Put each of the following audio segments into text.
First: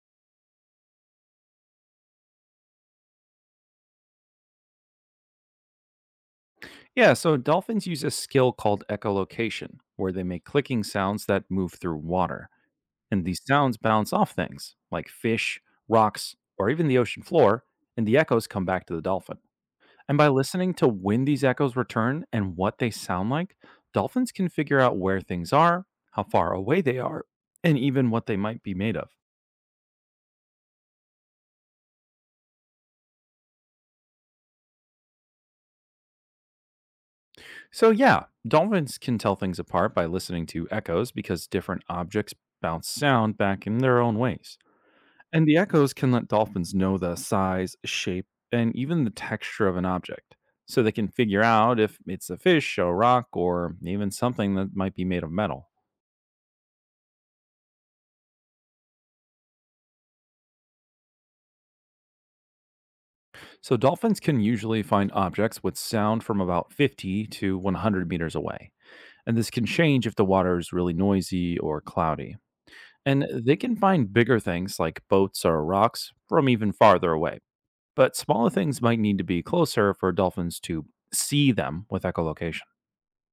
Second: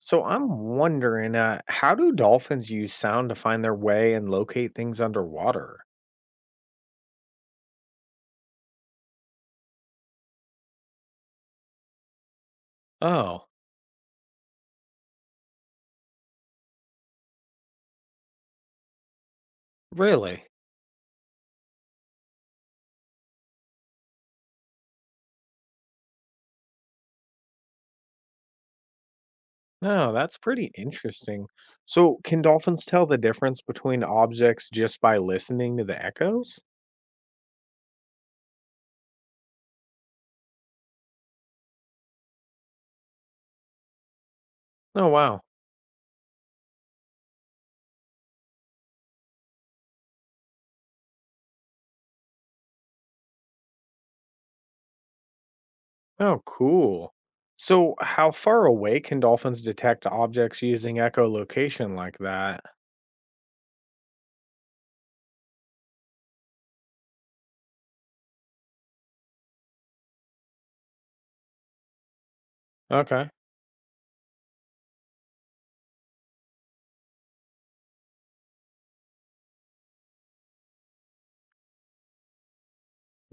So I'm wondering, how do dolphins use sound to find their way and locate things underwater? Yeah, so dolphins use a skill called echolocation, where they make clicking sounds that move through water. And these Oh, sounds bounce off things like fish, rocks, or even the ocean floor, and the echoes come back to the dolphin. And by really? listening to when these echoes return and what they sound like, dolphins can figure out where things are, how far away they are, and even what they might be made of. No, that's pretty interesting. So, can dolphins tell the difference between objects just by listening to the echoes? So, yeah, dolphins can tell things apart by listening to echoes because different objects bounce sound back in their own ways. Oh, wow. And the echoes can let dolphins know the size, shape, and even the texture of an object, so they can figure out if it's a fish, a rock, or even something that might be made of metal. Oh, cool. So, how far away can dolphins detect objects using echolocation like that? So dolphins can usually find objects with sound from about 50 to 100 meters away, and this can change if the water is really noisy or cloudy. And Okay. they can find bigger things like boats or rocks from even farther away, but smaller things might need to be closer for dolphins to see them with echolocation.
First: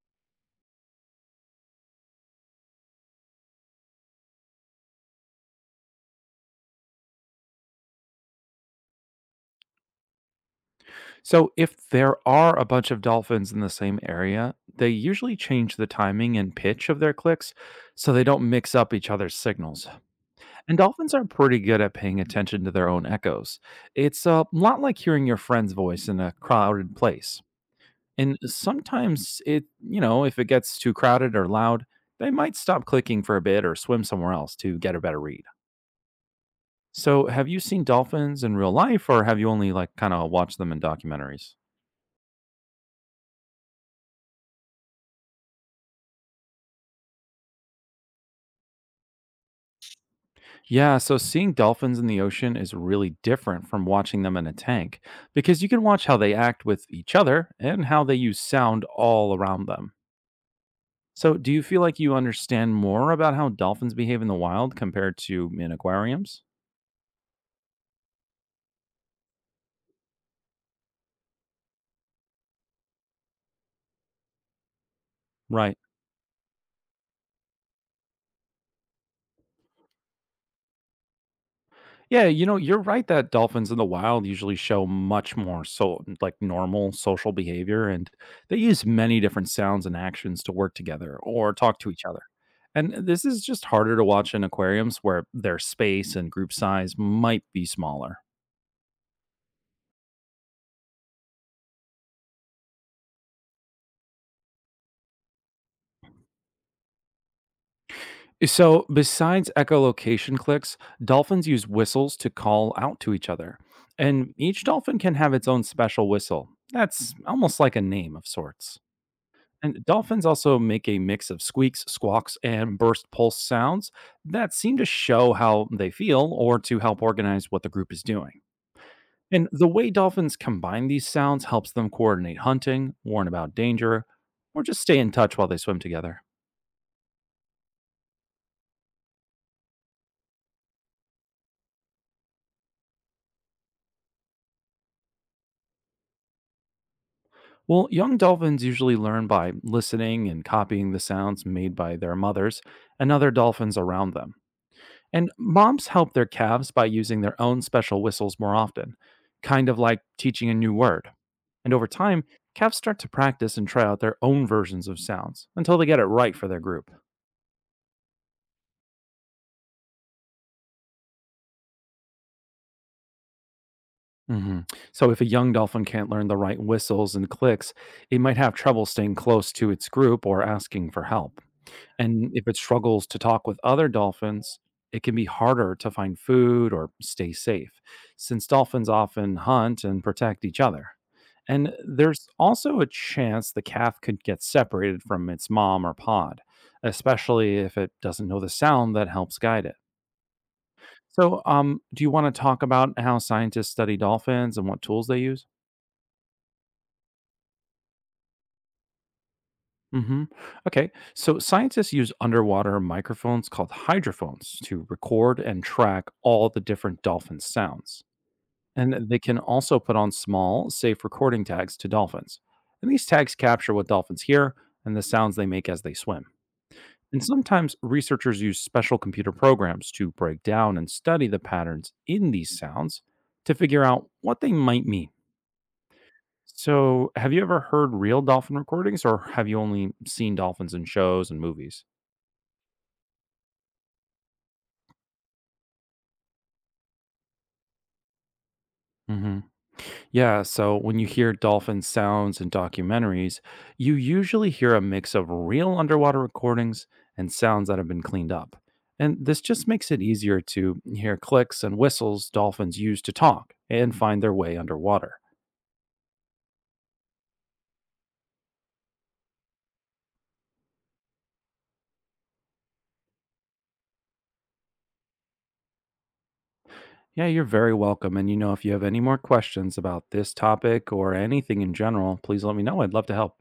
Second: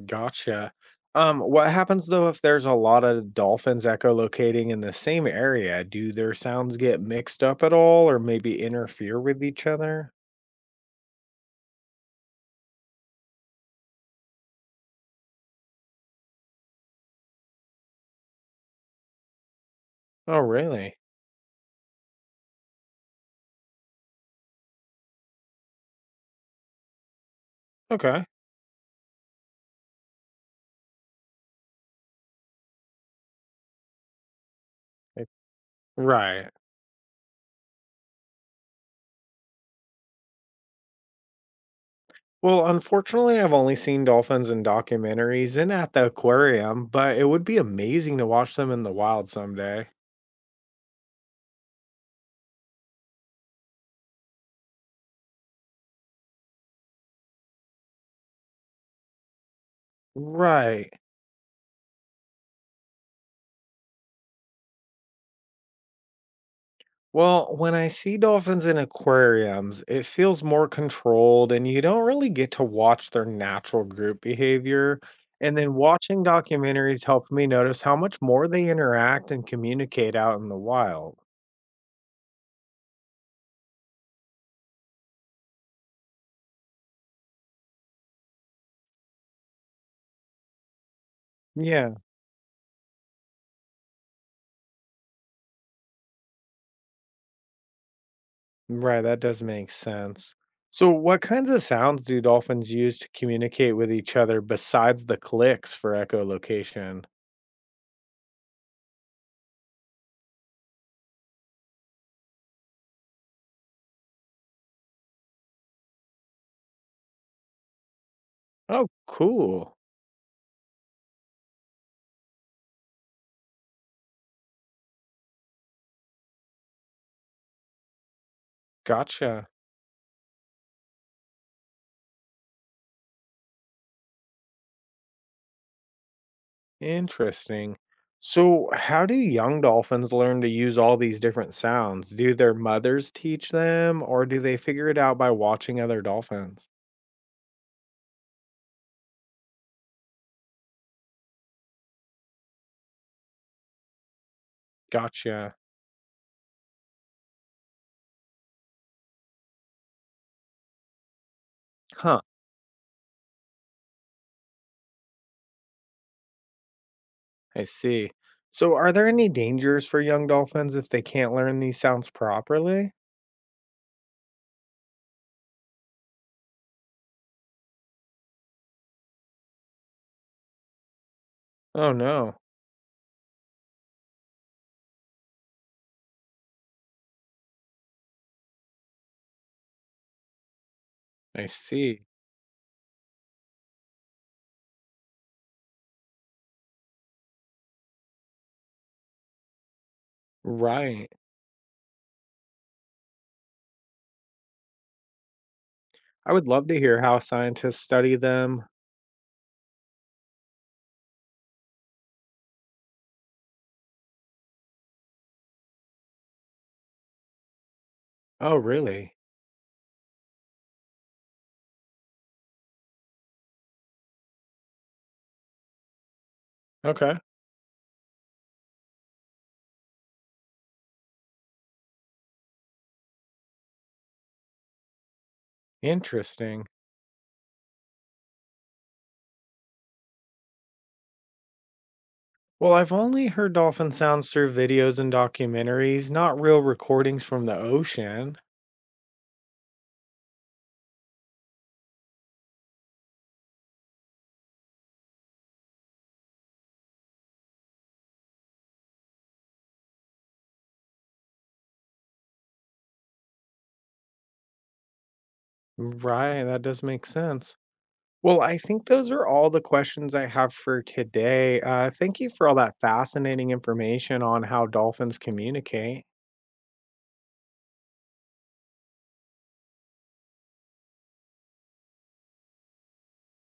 Gotcha. What happens though if there's a lot of dolphins echolocating in the same area? Do their sounds get mixed up at all or maybe interfere with each other? So, if there are a bunch of dolphins in the same area, they usually change the timing and pitch of their clicks so they don't mix up each other's signals. Oh, And really? dolphins are pretty good at paying attention to their own echoes. It's a lot like hearing your friend's voice in a crowded place. Okay. And sometimes if it gets too crowded or loud, they might stop clicking for a bit or swim somewhere else to get a better Like- read. Right. So, have you seen dolphins in real life or have you only like kind of watched them in documentaries? Well, unfortunately, I've only seen dolphins in documentaries and at the aquarium, but it would be amazing to watch them in the wild someday. Yeah, so seeing dolphins in the ocean is really different from watching them in a tank because you can watch how they act with each other and how they use sound all around them. Right. So, do you feel like you understand more about how dolphins behave in the wild compared to in aquariums? Well, when I see dolphins in aquariums, it feels more controlled and you don't really get to watch their natural group behavior. And then Right. watching documentaries helped me notice how much more they interact and communicate out in the wild. Yeah, you know, you're right that dolphins in the wild usually show much more so like normal social behavior and they use many different sounds and actions to work together or talk to Yeah, each other. And this is just harder to watch in aquariums where their space and group size might be smaller. right. That does make sense. So, what kinds of sounds do dolphins use to communicate with each other besides the clicks for echolocation? So, besides echolocation clicks, dolphins use whistles to call out to each other. And each dolphin can have its own special whistle. That's almost like a name of sorts. Oh, cool. And dolphins also make a mix of squeaks, squawks, and burst pulse sounds that seem to show how they feel or to help organize what the group is doing. Gotcha. And the way dolphins combine these sounds helps them coordinate hunting, warn about danger, or just stay in touch while they swim together. Interesting. So, how do young dolphins learn to use all these different sounds? Do their mothers teach them, or do they figure it out by watching other dolphins? Well, young dolphins usually learn by listening and copying the sounds made by their mothers and other dolphins around them. And Gotcha. moms help their calves by using their own special whistles more often, kind of like teaching a new word. And over Huh, time, calves start to practice and try out their own versions of sounds until they get it right for their group. I see. So, are there any dangers for young dolphins if they can't learn these sounds properly? Hmm. So, if a young dolphin can't learn the right whistles and clicks, it might have trouble staying close to its group or asking for help. Oh, And no. if it struggles to talk with other dolphins, it can be harder to find food or stay safe, since dolphins often hunt and protect each other. I And see. there's also a chance the calf could get separated from its mom or pod, especially if it doesn't know the sound that helps guide it. Right. So, do you want to talk about how scientists study dolphins and what tools they use? I would love to hear how scientists study them. Hmm. Okay, so scientists use underwater microphones called hydrophones to record and track all the different dolphin sounds. Oh, And really? they can also put on small, safe recording tags to dolphins. And these tags capture what dolphins hear and the sounds they make as they swim. Okay. And sometimes researchers use special computer programs to break down and study the patterns in these sounds to figure out what they might mean. Interesting. So, have you ever heard real dolphin recordings or have you only seen dolphins in shows and movies? Well, I've only heard dolphin sounds through videos and documentaries, not real recordings from the ocean. Hmm. Yeah, so when you hear dolphin sounds in documentaries, you usually hear a mix of real underwater recordings and sounds that have been cleaned up. And this just makes it easier to hear clicks and whistles dolphins use to talk and find their way underwater. Right, that does make sense. Well, I think those are all the questions I have for today. Thank you for all that fascinating information on how dolphins communicate. Yeah, you're very welcome. And you know, if you have any more questions about this topic or anything in general, please let me know. I'd love to help.